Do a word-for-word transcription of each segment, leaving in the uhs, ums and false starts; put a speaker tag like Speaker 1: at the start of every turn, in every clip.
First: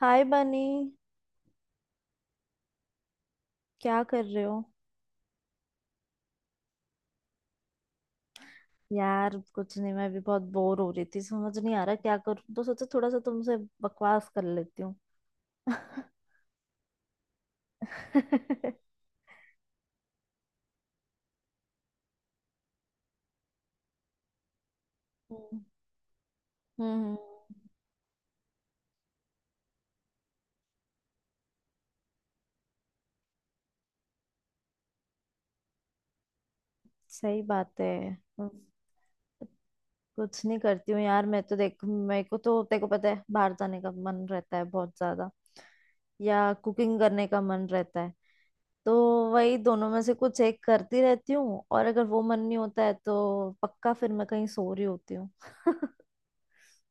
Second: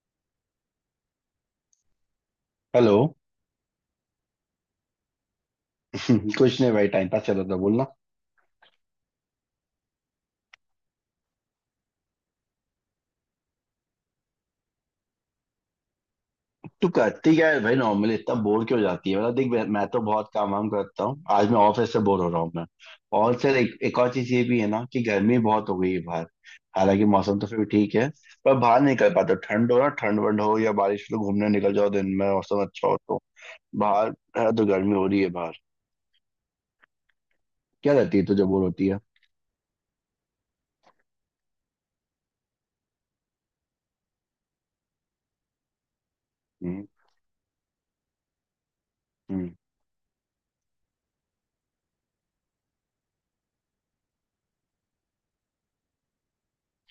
Speaker 1: हाय Bunny.
Speaker 2: Hello.
Speaker 1: क्या कर रहे हो?
Speaker 2: कुछ नहीं भाई, टाइम पास चल रहा था बोलना।
Speaker 1: यार कुछ नहीं, मैं भी बहुत बोर हो रही थी, समझ नहीं आ रहा क्या करूं, तो सोचा थोड़ा सा तुमसे बकवास कर लेती हूँ।
Speaker 2: तू करती क्या है भाई नॉर्मली? इतना बोर क्यों हो जाती है? मतलब देख, मैं मैं तो बहुत काम वाम करता हूँ। आज मैं ऑफिस से बोर हो रहा हूँ मैं। और सर एक, एक और चीज ये भी है ना कि गर्मी
Speaker 1: हम्म।
Speaker 2: बहुत हो गई है बाहर। हालांकि
Speaker 1: हम्म,
Speaker 2: मौसम तो फिर भी ठीक है, पर बाहर नहीं निकल पाता। ठंड हो ना, ठंड वंड हो या बारिश हो तो घूमने निकल जाओ। दिन में मौसम अच्छा हो तो बाहर है। तो गर्मी हो रही है बाहर।
Speaker 1: सही बात है।
Speaker 2: क्या रहती है तुझे,
Speaker 1: हम्म,
Speaker 2: बोर होती है?
Speaker 1: कुछ नहीं करती हूँ यार, मैं तो, देख मेरे को तो तेरे को पता है बाहर जाने का मन रहता है बहुत ज्यादा, या
Speaker 2: हम्म।
Speaker 1: कुकिंग करने का मन रहता है। तो
Speaker 2: हम्म।
Speaker 1: वही दोनों में से कुछ एक करती रहती हूँ, और अगर वो मन नहीं होता है तो पक्का फिर मैं कहीं सो रही होती हूँ।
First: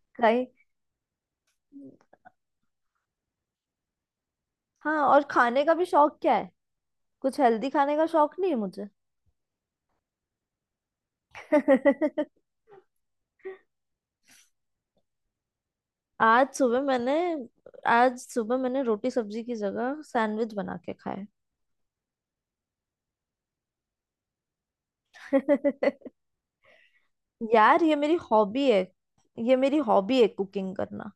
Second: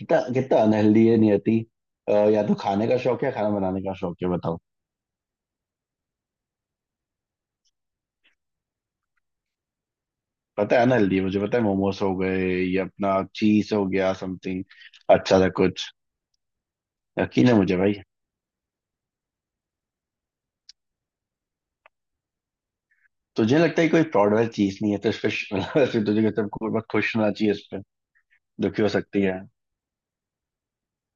Speaker 2: कितना
Speaker 1: कहीं।
Speaker 2: कितना अनहेल्दी है नियति। अ, या तो खाने का शौक है या खाना बनाने का शौक है, बताओ।
Speaker 1: हाँ, और खाने का भी शौक क्या है, कुछ हेल्दी खाने का शौक नहीं है मुझे।
Speaker 2: पता है अनहेल्दी, मुझे पता है। मोमोस हो गए, ये अपना चीज हो गया समथिंग अच्छा सा कुछ।
Speaker 1: आज सुबह मैंने
Speaker 2: यकीन है मुझे भाई।
Speaker 1: आज सुबह मैंने रोटी सब्जी की जगह सैंडविच बना के खाया।
Speaker 2: तुझे लगता है कोई प्राउड वाली चीज नहीं है तो इस पे श- मतलब तुझे सब बहुत खुश होना चाहिए इस पे।
Speaker 1: यार ये मेरी हॉबी है,
Speaker 2: दुखी हो सकती है।
Speaker 1: ये मेरी हॉबी है, कुकिंग करना।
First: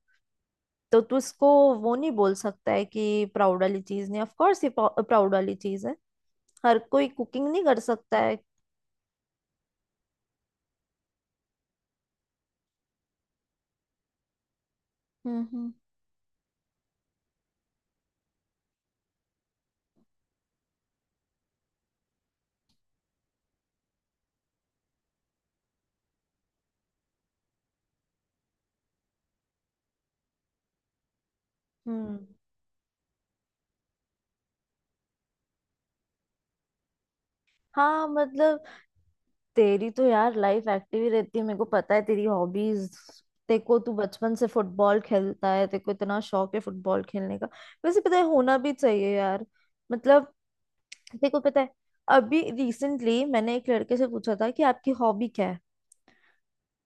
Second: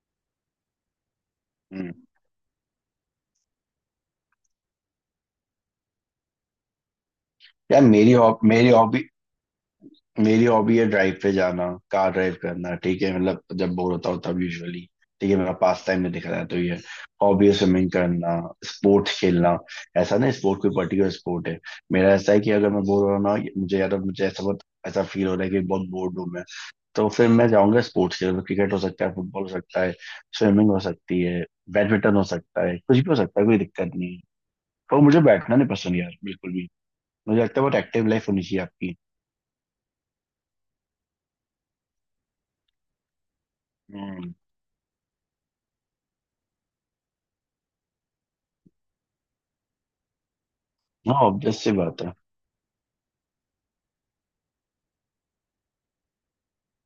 Speaker 1: तो तू इसको
Speaker 2: हम्म।
Speaker 1: वो नहीं बोल सकता है कि प्राउड वाली चीज नहीं, ऑफ कोर्स ये प्राउड वाली चीज है। हर कोई कुकिंग नहीं कर
Speaker 2: यार मेरी
Speaker 1: सकता है।
Speaker 2: हॉब मेरी हॉबी, मेरी हॉबी है ड्राइव पे जाना। कार ड्राइव करना, ठीक है? मतलब जब बोर होता हूँ तब यूजुअली ठीक है,
Speaker 1: हम्म।
Speaker 2: मेरा
Speaker 1: हम्म।
Speaker 2: पास टाइम में दिख रहा है तो ये हॉबी है, स्विमिंग करना, स्पोर्ट्स खेलना। ऐसा नहीं स्पोर्ट कोई पर्टिकुलर स्पोर्ट है। मेरा ऐसा है कि अगर मैं बोर हो रहा हूँ ना मुझे, या तो मुझे ऐसा बहुत ऐसा फील हो रहा है कि बहुत बोर्ड हूँ मैं, तो फिर मैं जाऊंगा स्पोर्ट्स खेल। क्रिकेट हो सकता है, फुटबॉल हो सकता है, स्विमिंग हो सकती है, बैडमिंटन
Speaker 1: हम्म।
Speaker 2: हो सकता है, कुछ भी हो सकता है, कोई दिक्कत नहीं है। पर मुझे बैठना नहीं पसंद यार बिल्कुल भी। मुझे लगता है बहुत
Speaker 1: हाँ
Speaker 2: एक्टिव लाइफ होनी चाहिए
Speaker 1: मतलब,
Speaker 2: आपकी।
Speaker 1: तेरी तो यार लाइफ एक्टिव ही रहती है, मेरे को पता है तेरी हॉबीज। तेरे को, तू
Speaker 2: हम्म।
Speaker 1: बचपन से फुटबॉल खेलता है, तेरे को इतना शौक है फुटबॉल खेलने का। वैसे पता है होना भी चाहिए यार। मतलब
Speaker 2: हाँ
Speaker 1: तेरे को पता
Speaker 2: ऑब्वियस
Speaker 1: है
Speaker 2: सी बात है।
Speaker 1: अभी रिसेंटली मैंने एक लड़के से पूछा था कि आपकी हॉबी क्या है।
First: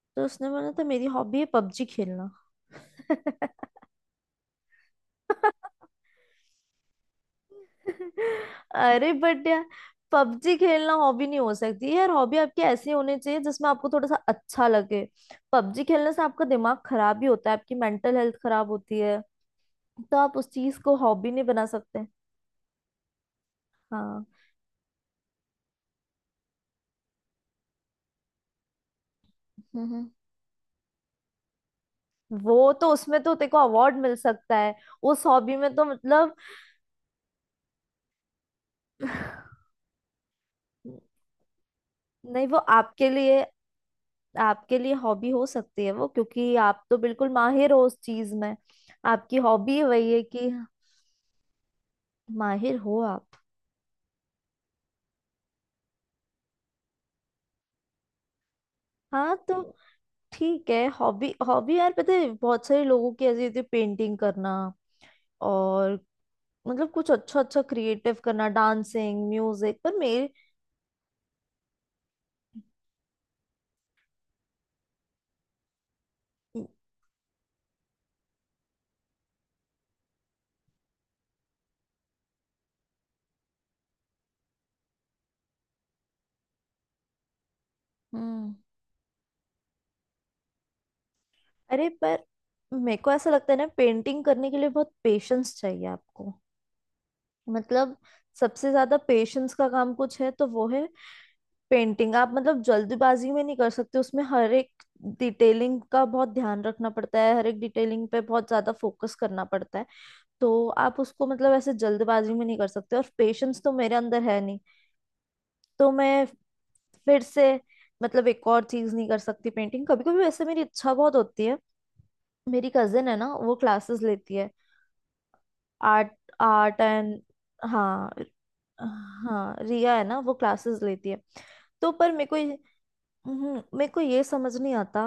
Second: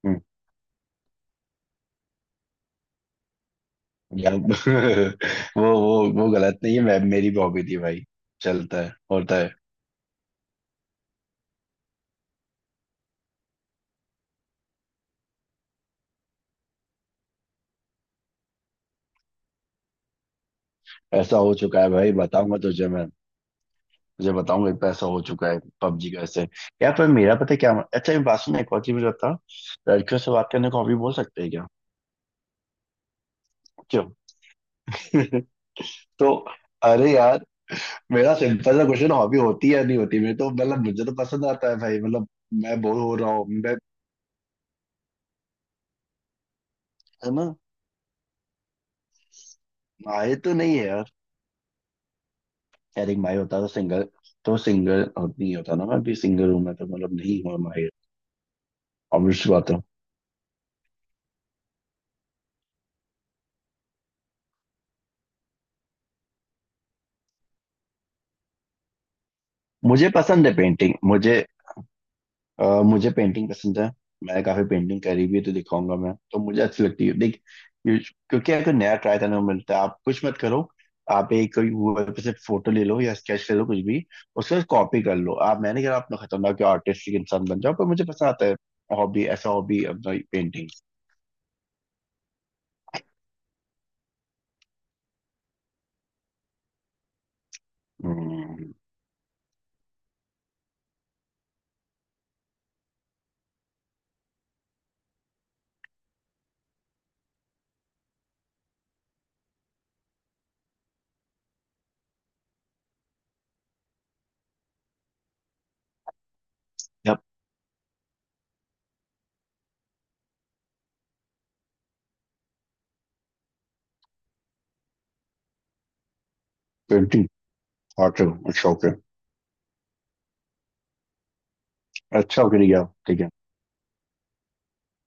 Speaker 2: हम्म।
Speaker 1: तो उसने बोला था मेरी हॉबी है पबजी खेलना।
Speaker 2: गलत। वो वो वो गलत नहीं है, मैं मेरी भी हॉबी थी भाई। चलता है,
Speaker 1: अरे
Speaker 2: होता
Speaker 1: बट
Speaker 2: है।
Speaker 1: यार, पबजी खेलना हॉबी नहीं हो सकती यार, हॉबी आपकी ऐसी होनी चाहिए जिसमें आपको थोड़ा सा अच्छा लगे। पबजी खेलने से आपका दिमाग खराब भी होता है, आपकी मेंटल हेल्थ खराब होती है। तो आप उस चीज को हॉबी
Speaker 2: ऐसा
Speaker 1: नहीं
Speaker 2: हो
Speaker 1: बना
Speaker 2: चुका है
Speaker 1: सकते।
Speaker 2: भाई, बताऊंगा तुझे मैं।
Speaker 1: हाँ।
Speaker 2: तुझे बताऊंगा, एक पैसा हो चुका है पबजी का ऐसे। यार पर मेरा पता है क्या, अच्छा एक बात सुन, एक और चीज मुझे बता।
Speaker 1: हम्म।
Speaker 2: लड़कियों से बात करने को हॉबी बोल सकते हैं क्या?
Speaker 1: वो तो उसमें तो तेको अवार्ड
Speaker 2: क्यों?
Speaker 1: मिल सकता है। उस हॉबी में तो मतलब।
Speaker 2: तो, अरे यार, मेरा सिंपल सा क्वेश्चन, हॉबी होती है या नहीं होती? मेरे तो मतलब मुझे तो पसंद आता है भाई, मतलब।
Speaker 1: नहीं, वो
Speaker 2: मैं बोर
Speaker 1: आपके
Speaker 2: हो रहा
Speaker 1: लिए
Speaker 2: हूँ मैं।
Speaker 1: आपके लिए हॉबी हो सकती है वो, क्योंकि आप तो बिल्कुल
Speaker 2: है ना?
Speaker 1: माहिर हो उस चीज में। आपकी हॉबी वही है
Speaker 2: आए
Speaker 1: कि
Speaker 2: तो नहीं है।
Speaker 1: माहिर हो
Speaker 2: खैर, एक
Speaker 1: आप।
Speaker 2: भाई होता तो सिंगल, तो सिंगल और नहीं होता ना, मैं भी सिंगल हूं मैं तो, मतलब नहीं हुआ माहिर।
Speaker 1: हाँ
Speaker 2: ऑब्वियस
Speaker 1: तो
Speaker 2: बात है।
Speaker 1: ठीक है, हॉबी हॉबी यार, पता है बहुत सारे लोगों की ऐसी होती है, पेंटिंग करना और, मतलब कुछ अच्छा अच्छा क्रिएटिव करना, डांसिंग, म्यूजिक, पर
Speaker 2: मुझे
Speaker 1: मेरे।
Speaker 2: पसंद है पेंटिंग मुझे। अ, मुझे पेंटिंग पसंद है। मैंने काफी पेंटिंग करी भी है, तो दिखाऊंगा मैं तो, मुझे अच्छी लगती है। देख ये- क्योंकि अगर नया ट्राई करने को मिलता है, आप कुछ मत करो, आप एक कोई गूगल पे से फोटो ले लो या स्केच ले लो कुछ भी, उसके बाद कॉपी कर लो आप। मैंने कहा आप ना खतरनाक आर्टिस्टिक इंसान बन जाओ, पर मुझे पसंद आता
Speaker 1: हम्म।
Speaker 2: है। हॉबी, ऐसा हॉबी अपना पेंटिंग।
Speaker 1: अरे पर मेरे को ऐसा लगता है ना, पेंटिंग करने के लिए बहुत पेशेंस चाहिए आपको। मतलब सबसे
Speaker 2: हम्म।
Speaker 1: ज्यादा पेशेंस का काम कुछ है तो वो है पेंटिंग। आप मतलब जल्दबाजी में नहीं कर सकते, उसमें हर एक डिटेलिंग का बहुत ध्यान रखना पड़ता है, हर एक डिटेलिंग पे बहुत ज्यादा फोकस करना पड़ता है। तो आप उसको मतलब ऐसे जल्दबाजी में नहीं कर सकते, और पेशेंस तो मेरे अंदर है नहीं। तो मैं, फिर से, मतलब एक और चीज नहीं कर सकती, पेंटिंग। कभी कभी वैसे मेरी इच्छा बहुत होती है। मेरी कजिन है ना वो क्लासेस लेती है, आर्ट, आर्ट एंड।
Speaker 2: पेंटिंग।
Speaker 1: हाँ।
Speaker 2: आर्ट, शौक है।
Speaker 1: हाँ रिया है ना वो क्लासेस लेती है। तो पर मेरे को
Speaker 2: अच्छा,
Speaker 1: ये-।
Speaker 2: ओके, ठीक है, ठीक है।
Speaker 1: हम्म, मेरे को ये समझ नहीं आता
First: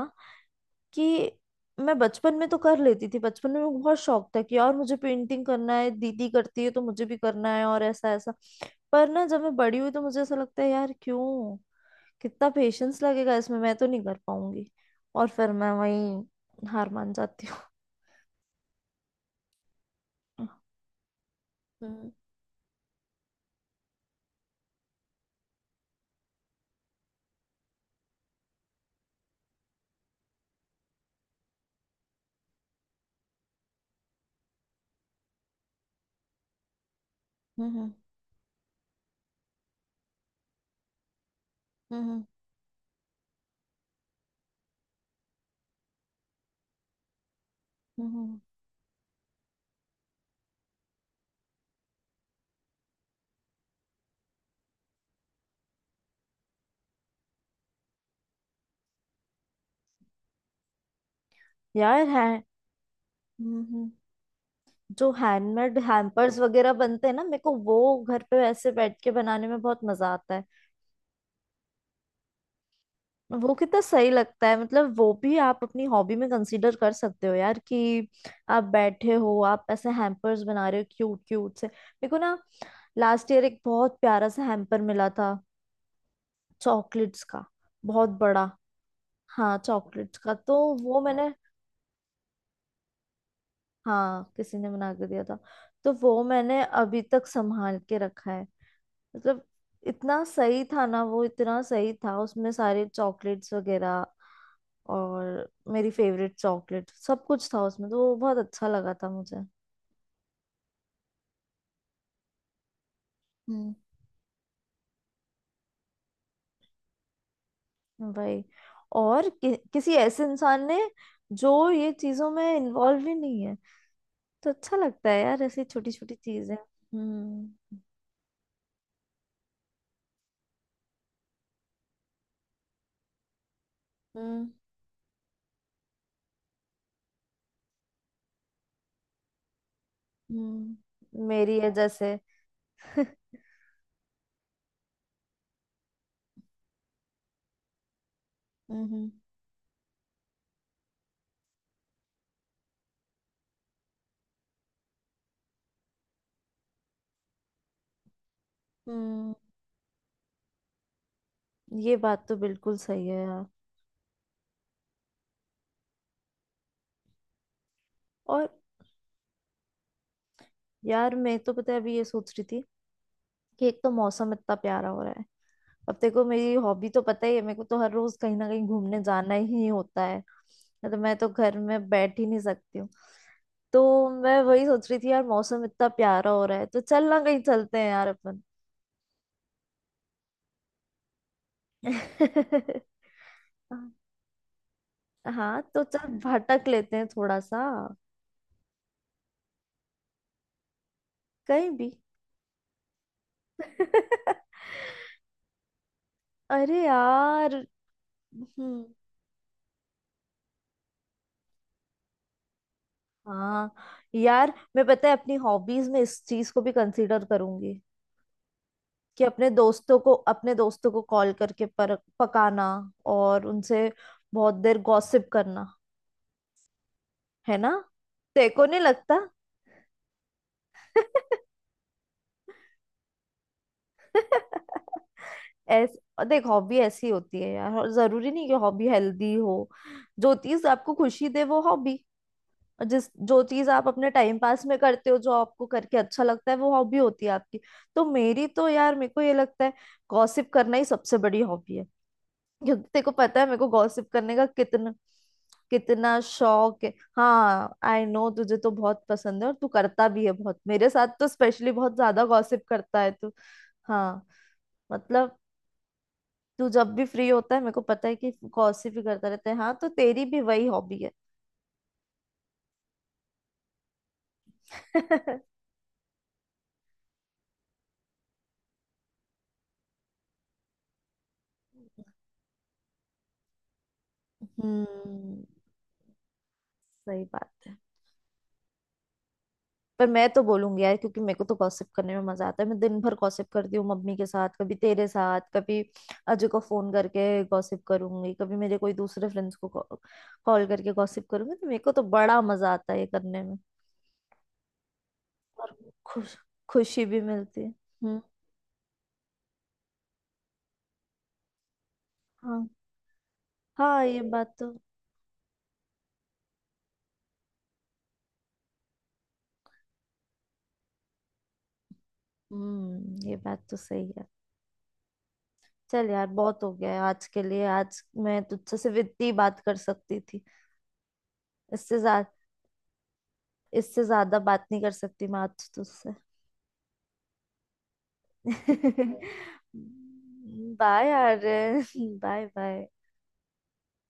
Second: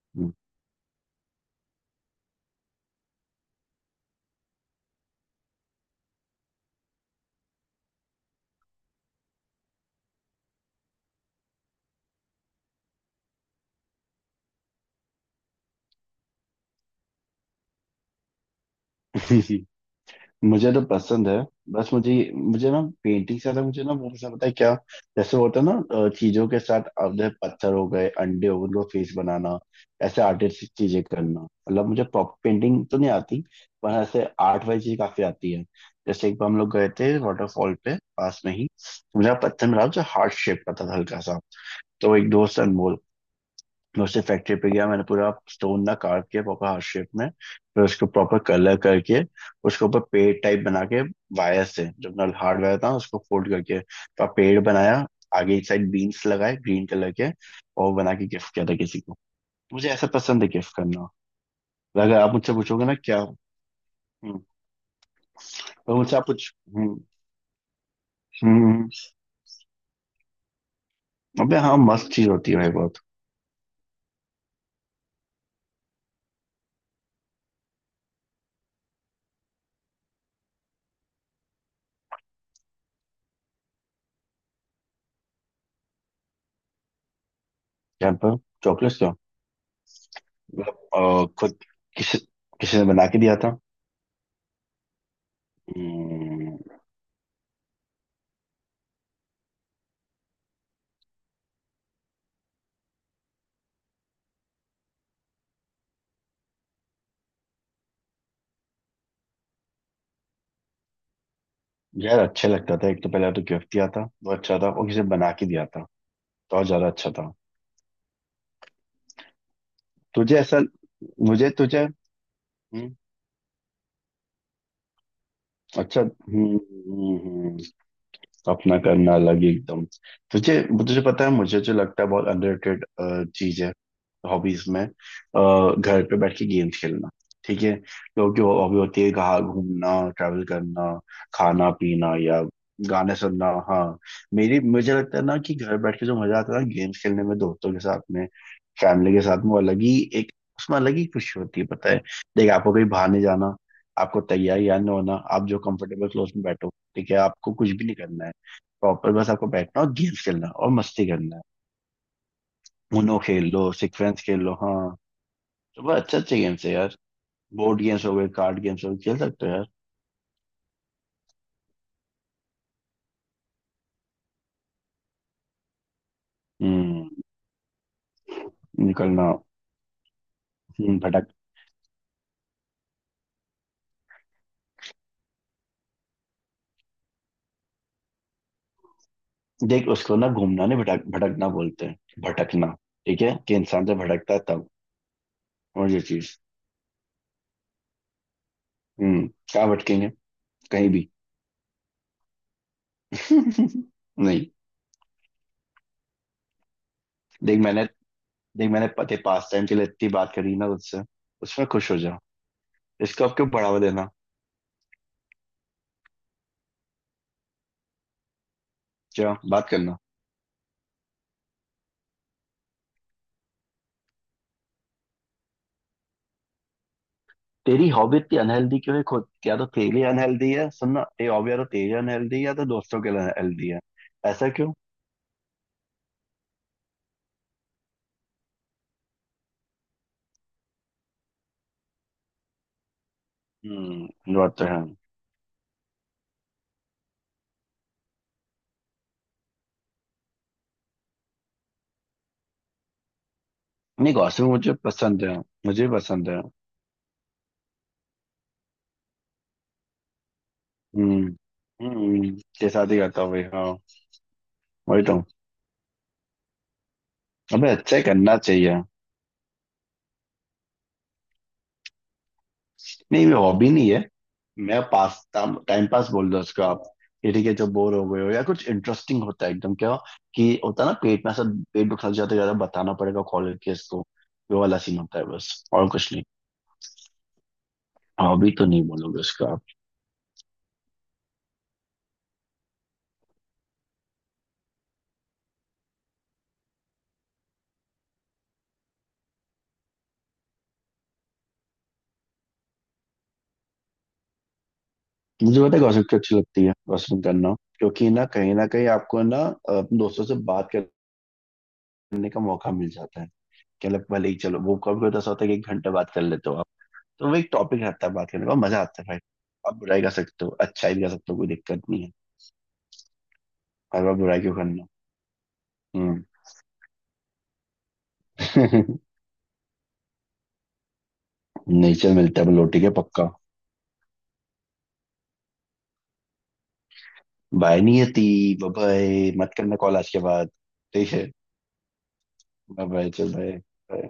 Speaker 1: कि मैं बचपन में तो कर लेती थी, बचपन में मेरे को बहुत शौक था कि यार मुझे पेंटिंग करना है दीदी करती है तो मुझे भी करना है, और ऐसा ऐसा। पर ना जब मैं बड़ी हुई तो मुझे ऐसा लगता है यार, क्यों, कितना पेशेंस लगेगा इसमें, मैं तो नहीं कर पाऊंगी। और फिर मैं वही हार मान जाती हूँ।
Speaker 2: हम्म। मुझे तो पसंद है। बस मुझे
Speaker 1: हम्म।
Speaker 2: मुझे ना पेंटिंग से ज्यादा मुझे ना वो पसंद, पता है क्या? जैसे वो होता है ना, अ, चीजों के साथ, अब जैसे पत्थर हो गए, अंडे हो गए, उनको फेस बनाना, ऐसे आर्टिस्टिक चीजें करना। मतलब मुझे प्रॉपर पेंटिंग तो नहीं आती, पर ऐसे आर्ट वाली चीज काफी आती है। जैसे एक बार हम लोग गए थे वाटरफॉल
Speaker 1: हम्म।
Speaker 2: पे, पास में ही तो मुझे पत्थर मिला जो हार्ट शेप का था हल्का सा। तो
Speaker 1: हम्म।
Speaker 2: एक दोस्त अनमोल, मैं उससे फैक्ट्री पे गया, मैंने पूरा स्टोन ना काट के प्रॉपर हार्ट शेप में, फिर उसको
Speaker 1: हम्म।
Speaker 2: प्रॉपर कलर करके उसके ऊपर पेड़ टाइप बना के, वायर से, जब नल हार्ड वायर था, उसको फोल्ड करके तो पेड़ बनाया। आगे एक साइड बीन्स लगाए ग्रीन कलर के और बना के गिफ्ट किया था किसी को। मुझे ऐसा पसंद है गिफ्ट करना।
Speaker 1: यार
Speaker 2: अगर
Speaker 1: है।
Speaker 2: आप मुझसे पूछोगे ना क्या।
Speaker 1: हम्म।
Speaker 2: हम्म।
Speaker 1: जो हैंडमेड
Speaker 2: तो मुझसे आप
Speaker 1: हैम्पर्स
Speaker 2: कुछ।
Speaker 1: वगैरह
Speaker 2: हम्म।
Speaker 1: बनते हैं ना, मेरे को वो घर पे
Speaker 2: हम्म।
Speaker 1: वैसे बैठ
Speaker 2: हम्म।
Speaker 1: के बनाने में बहुत मजा आता है।
Speaker 2: अबे हाँ, मस्त चीज होती है भाई बहुत।
Speaker 1: वो कितना सही लगता है, मतलब वो भी आप अपनी हॉबी में कंसीडर कर सकते हो यार, कि आप बैठे हो, आप ऐसे हैम्पर्स बना रहे हो क्यूट क्यूट से। मेरे को ना, लास्ट ईयर एक बहुत प्यारा सा हैम्पर मिला था, चॉकलेट्स का, बहुत
Speaker 2: क्या पर,
Speaker 1: बड़ा।
Speaker 2: चॉकलेट क्यों?
Speaker 1: हाँ चॉकलेट्स का। तो
Speaker 2: मतलब,
Speaker 1: वो
Speaker 2: अ,
Speaker 1: मैंने।
Speaker 2: खुद, किसी किसी ने बना के दिया था।
Speaker 1: हाँ, किसी ने बना के दिया था। तो वो
Speaker 2: हम्म।
Speaker 1: मैंने अभी तक संभाल के रखा है। मतलब इतना सही था ना वो, इतना सही था, उसमें सारे चॉकलेट्स वगैरह, और मेरी फेवरेट चॉकलेट सब कुछ था उसमें, तो वो बहुत अच्छा लगा था मुझे।
Speaker 2: यार अच्छा लगता था, एक तो पहला तो गिफ्ट
Speaker 1: हम्म।
Speaker 2: दिया था वो अच्छा था, और किसी ने बना के दिया था तो और ज्यादा अच्छा था।
Speaker 1: भाई। और कि, किसी ऐसे
Speaker 2: तुझे ऐसा,
Speaker 1: इंसान ने
Speaker 2: मुझे
Speaker 1: जो
Speaker 2: तुझे।
Speaker 1: ये चीजों में
Speaker 2: हम्म।
Speaker 1: इन्वॉल्व ही नहीं है, तो अच्छा लगता है यार ऐसी छोटी
Speaker 2: अच्छा।
Speaker 1: छोटी चीजें।
Speaker 2: हम्म। हम्म। हम्म।
Speaker 1: हम्म।
Speaker 2: अपना करना अलग ही एकदम। तुझे, तुझे पता है मुझे जो लगता है बहुत अंडररेटेड चीज है
Speaker 1: हम्म।
Speaker 2: हॉबीज में? अ, घर पे बैठ के गेम्स खेलना। ठीक है? लोगों की हॉबी होती है कहाँ घूमना, ट्रैवल करना,
Speaker 1: हम्म। मेरी
Speaker 2: खाना
Speaker 1: है
Speaker 2: पीना
Speaker 1: जैसे।
Speaker 2: या गाने सुनना। हाँ, मेरी मुझे लगता है ना कि घर बैठ के जो मजा आता है ना गेम्स खेलने में, दोस्तों के साथ में,
Speaker 1: हम्म।
Speaker 2: फैमिली के साथ में, वो अलग ही एक, उसमें अलग ही खुशी होती है, पता है? देख, आपको कहीं बाहर नहीं जाना, आपको तैयार या ना होना, आप जो कंफर्टेबल क्लोज में बैठो, ठीक है, आपको कुछ भी नहीं करना है प्रॉपर, बस
Speaker 1: हम्म।
Speaker 2: आपको बैठना और गेम्स खेलना और मस्ती करना है।
Speaker 1: ये बात तो बिल्कुल सही
Speaker 2: उनो
Speaker 1: है यार।
Speaker 2: खेल लो, सिक्वेंस खेल लो, हाँ, तो बड़ा अच्छे अच्छे गेम्स है यार। बोर्ड गेम्स हो गए,
Speaker 1: और
Speaker 2: कार्ड गेम्स हो गए, खेल सकते हो यार।
Speaker 1: यार मैं, तो पता है, अभी ये सोच रही थी कि एक तो मौसम इतना प्यारा हो रहा है, अब देखो मेरी हॉबी तो
Speaker 2: हम्म।
Speaker 1: पता ही है, मेरे को तो हर रोज कहीं ना कहीं घूमने
Speaker 2: निकलना।
Speaker 1: जाना ही होता है। तो
Speaker 2: हम्म,
Speaker 1: मैं
Speaker 2: भटक।
Speaker 1: तो घर में बैठ ही नहीं सकती हूँ। तो मैं वही सोच रही थी यार, मौसम इतना प्यारा हो रहा है, तो चल ना कहीं चलते हैं यार अपन।
Speaker 2: देख उसको ना घूमना नहीं, भटक, भटकना बोलते हैं, भटकना, ठीक है, कि इंसान से भटकता है तब।
Speaker 1: हाँ तो
Speaker 2: और ये
Speaker 1: चल
Speaker 2: चीज।
Speaker 1: भटक लेते हैं थोड़ा सा।
Speaker 2: हम्म, क्या भटकेंगे? कहीं भी।
Speaker 1: कहीं भी।
Speaker 2: नहीं।
Speaker 1: अरे यार।
Speaker 2: देख मैंने, देख
Speaker 1: हम्म।
Speaker 2: मैंने पते पास टाइम के लिए इतनी बात करी ना उससे, उसमें खुश हो जाओ, इसको अब क्यों
Speaker 1: हाँ
Speaker 2: बढ़ावा देना?
Speaker 1: यार मैं, पता है, अपनी हॉबीज में इस चीज को भी कंसीडर करूंगी कि
Speaker 2: क्या
Speaker 1: अपने
Speaker 2: बात करना।
Speaker 1: दोस्तों को अपने दोस्तों को कॉल करके पर, पकाना, और उनसे बहुत देर गॉसिप करना, है ना।
Speaker 2: तेरी हॉबी इतनी
Speaker 1: तेरे को नहीं
Speaker 2: अनहेल्दी क्यों है
Speaker 1: लगता?
Speaker 2: खुद, या तो तेरे लिए अनहेल्दी है सुनना ये हॉबी, या तो तेरे लिए अनहेल्दी है या तो दोस्तों के लिए अनहेल्दी है। ऐसा क्यों?
Speaker 1: ऐस देख, हॉबी ऐसी होती है यार, और जरूरी नहीं कि हॉबी हेल्दी हो। जो चीज आपको खुशी दे वो हॉबी। जिस जो चीज आप अपने
Speaker 2: हम्म,
Speaker 1: टाइम
Speaker 2: बात
Speaker 1: पास
Speaker 2: तो
Speaker 1: में
Speaker 2: है।
Speaker 1: करते हो जो आपको करके अच्छा लगता है वो हॉबी होती है आपकी। तो मेरी तो यार मेरे को ये लगता है गॉसिप करना ही सबसे बड़ी हॉबी है, क्योंकि तेरे को पता है मेरे को गॉसिप
Speaker 2: नहीं
Speaker 1: करने का
Speaker 2: गॉसिप मुझे
Speaker 1: कितना
Speaker 2: पसंद है, मुझे भी
Speaker 1: कितना
Speaker 2: पसंद है।
Speaker 1: शौक है। हाँ आई नो, तुझे तो बहुत पसंद है और तू करता भी है बहुत, मेरे साथ तो
Speaker 2: हम्म।
Speaker 1: स्पेशली बहुत ज्यादा
Speaker 2: हम्म
Speaker 1: गॉसिप
Speaker 2: के साथ ही
Speaker 1: करता है
Speaker 2: करता हूँ
Speaker 1: तू।
Speaker 2: भाई, हाँ।
Speaker 1: हाँ
Speaker 2: वही तो।
Speaker 1: मतलब, तू जब भी फ्री होता है
Speaker 2: हमें
Speaker 1: मेरे को
Speaker 2: अच्छा ही
Speaker 1: पता है कि
Speaker 2: करना चाहिए।
Speaker 1: गॉसिप ही करता रहता है। हाँ तो तेरी भी वही हॉबी है।
Speaker 2: नहीं ये हॉबी नहीं है, मैं पास टाइम पास बोल दो उसको आप, कि ठीक है जब बोर हो गए हो या कुछ इंटरेस्टिंग होता है एकदम, क्या, कि होता है ना पेट में ऐसा, पेट दुखा जाता है ज्यादा, बताना पड़ेगा कॉल करके इसको, वो वाला सीन होता है,
Speaker 1: हम्म।
Speaker 2: बस और कुछ नहीं।
Speaker 1: सही बात है।
Speaker 2: हॉबी तो नहीं बोलोगे उसका आप।
Speaker 1: पर मैं तो बोलूंगी यार, क्योंकि मेरे को तो गॉसिप करने में मजा आता है, मैं दिन भर गॉसिप करती हूँ, मम्मी के साथ कभी, तेरे साथ कभी, अजय को फोन करके गॉसिप करूंगी कभी, मेरे कोई दूसरे फ्रेंड्स को कॉल करके गॉसिप करूंगी, तो मेरे को तो बड़ा मजा आता है ये करने में।
Speaker 2: मुझे
Speaker 1: और
Speaker 2: पता है गॉसिप क्यों
Speaker 1: खुश
Speaker 2: अच्छी लगती है,
Speaker 1: खुशी भी
Speaker 2: गॉसिपिंग करना,
Speaker 1: मिलती है।
Speaker 2: क्योंकि
Speaker 1: हम्म।
Speaker 2: ना कहीं ना कहीं आपको ना अपने दोस्तों से बात करने का
Speaker 1: हाँ
Speaker 2: मौका मिल जाता है। क्या
Speaker 1: हाँ
Speaker 2: लग,
Speaker 1: ये
Speaker 2: भले ही
Speaker 1: बात
Speaker 2: चलो
Speaker 1: तो,
Speaker 2: वो कभी कभी तो ऐसा होता है कि एक घंटे बात कर लेते हो, तो वो एक टॉपिक रहता है बात करने का, मजा आता है भाई। आप बुराई कर सकते हो, अच्छाई भी कर सकते हो, कोई दिक्कत नहीं है।
Speaker 1: हम्म, ये बात तो
Speaker 2: हर
Speaker 1: सही
Speaker 2: बार
Speaker 1: है।
Speaker 2: बुराई क्यों करना?
Speaker 1: चल
Speaker 2: हम्म।
Speaker 1: यार, बहुत हो गया है आज के लिए, आज मैं तुझसे सिर्फ इतनी बात कर सकती थी। इससे
Speaker 2: नेचर
Speaker 1: ज्यादा,
Speaker 2: मिलता है लोटी के, पक्का।
Speaker 1: इससे ज्यादा बात नहीं कर सकती मैं आज तुझसे।
Speaker 2: बाय नियति। बाय मत करना कॉल आज के बाद। ठीक
Speaker 1: बाय
Speaker 2: है।
Speaker 1: Aryan. Bye
Speaker 2: bye
Speaker 1: bye.
Speaker 2: Bye, चल बाय।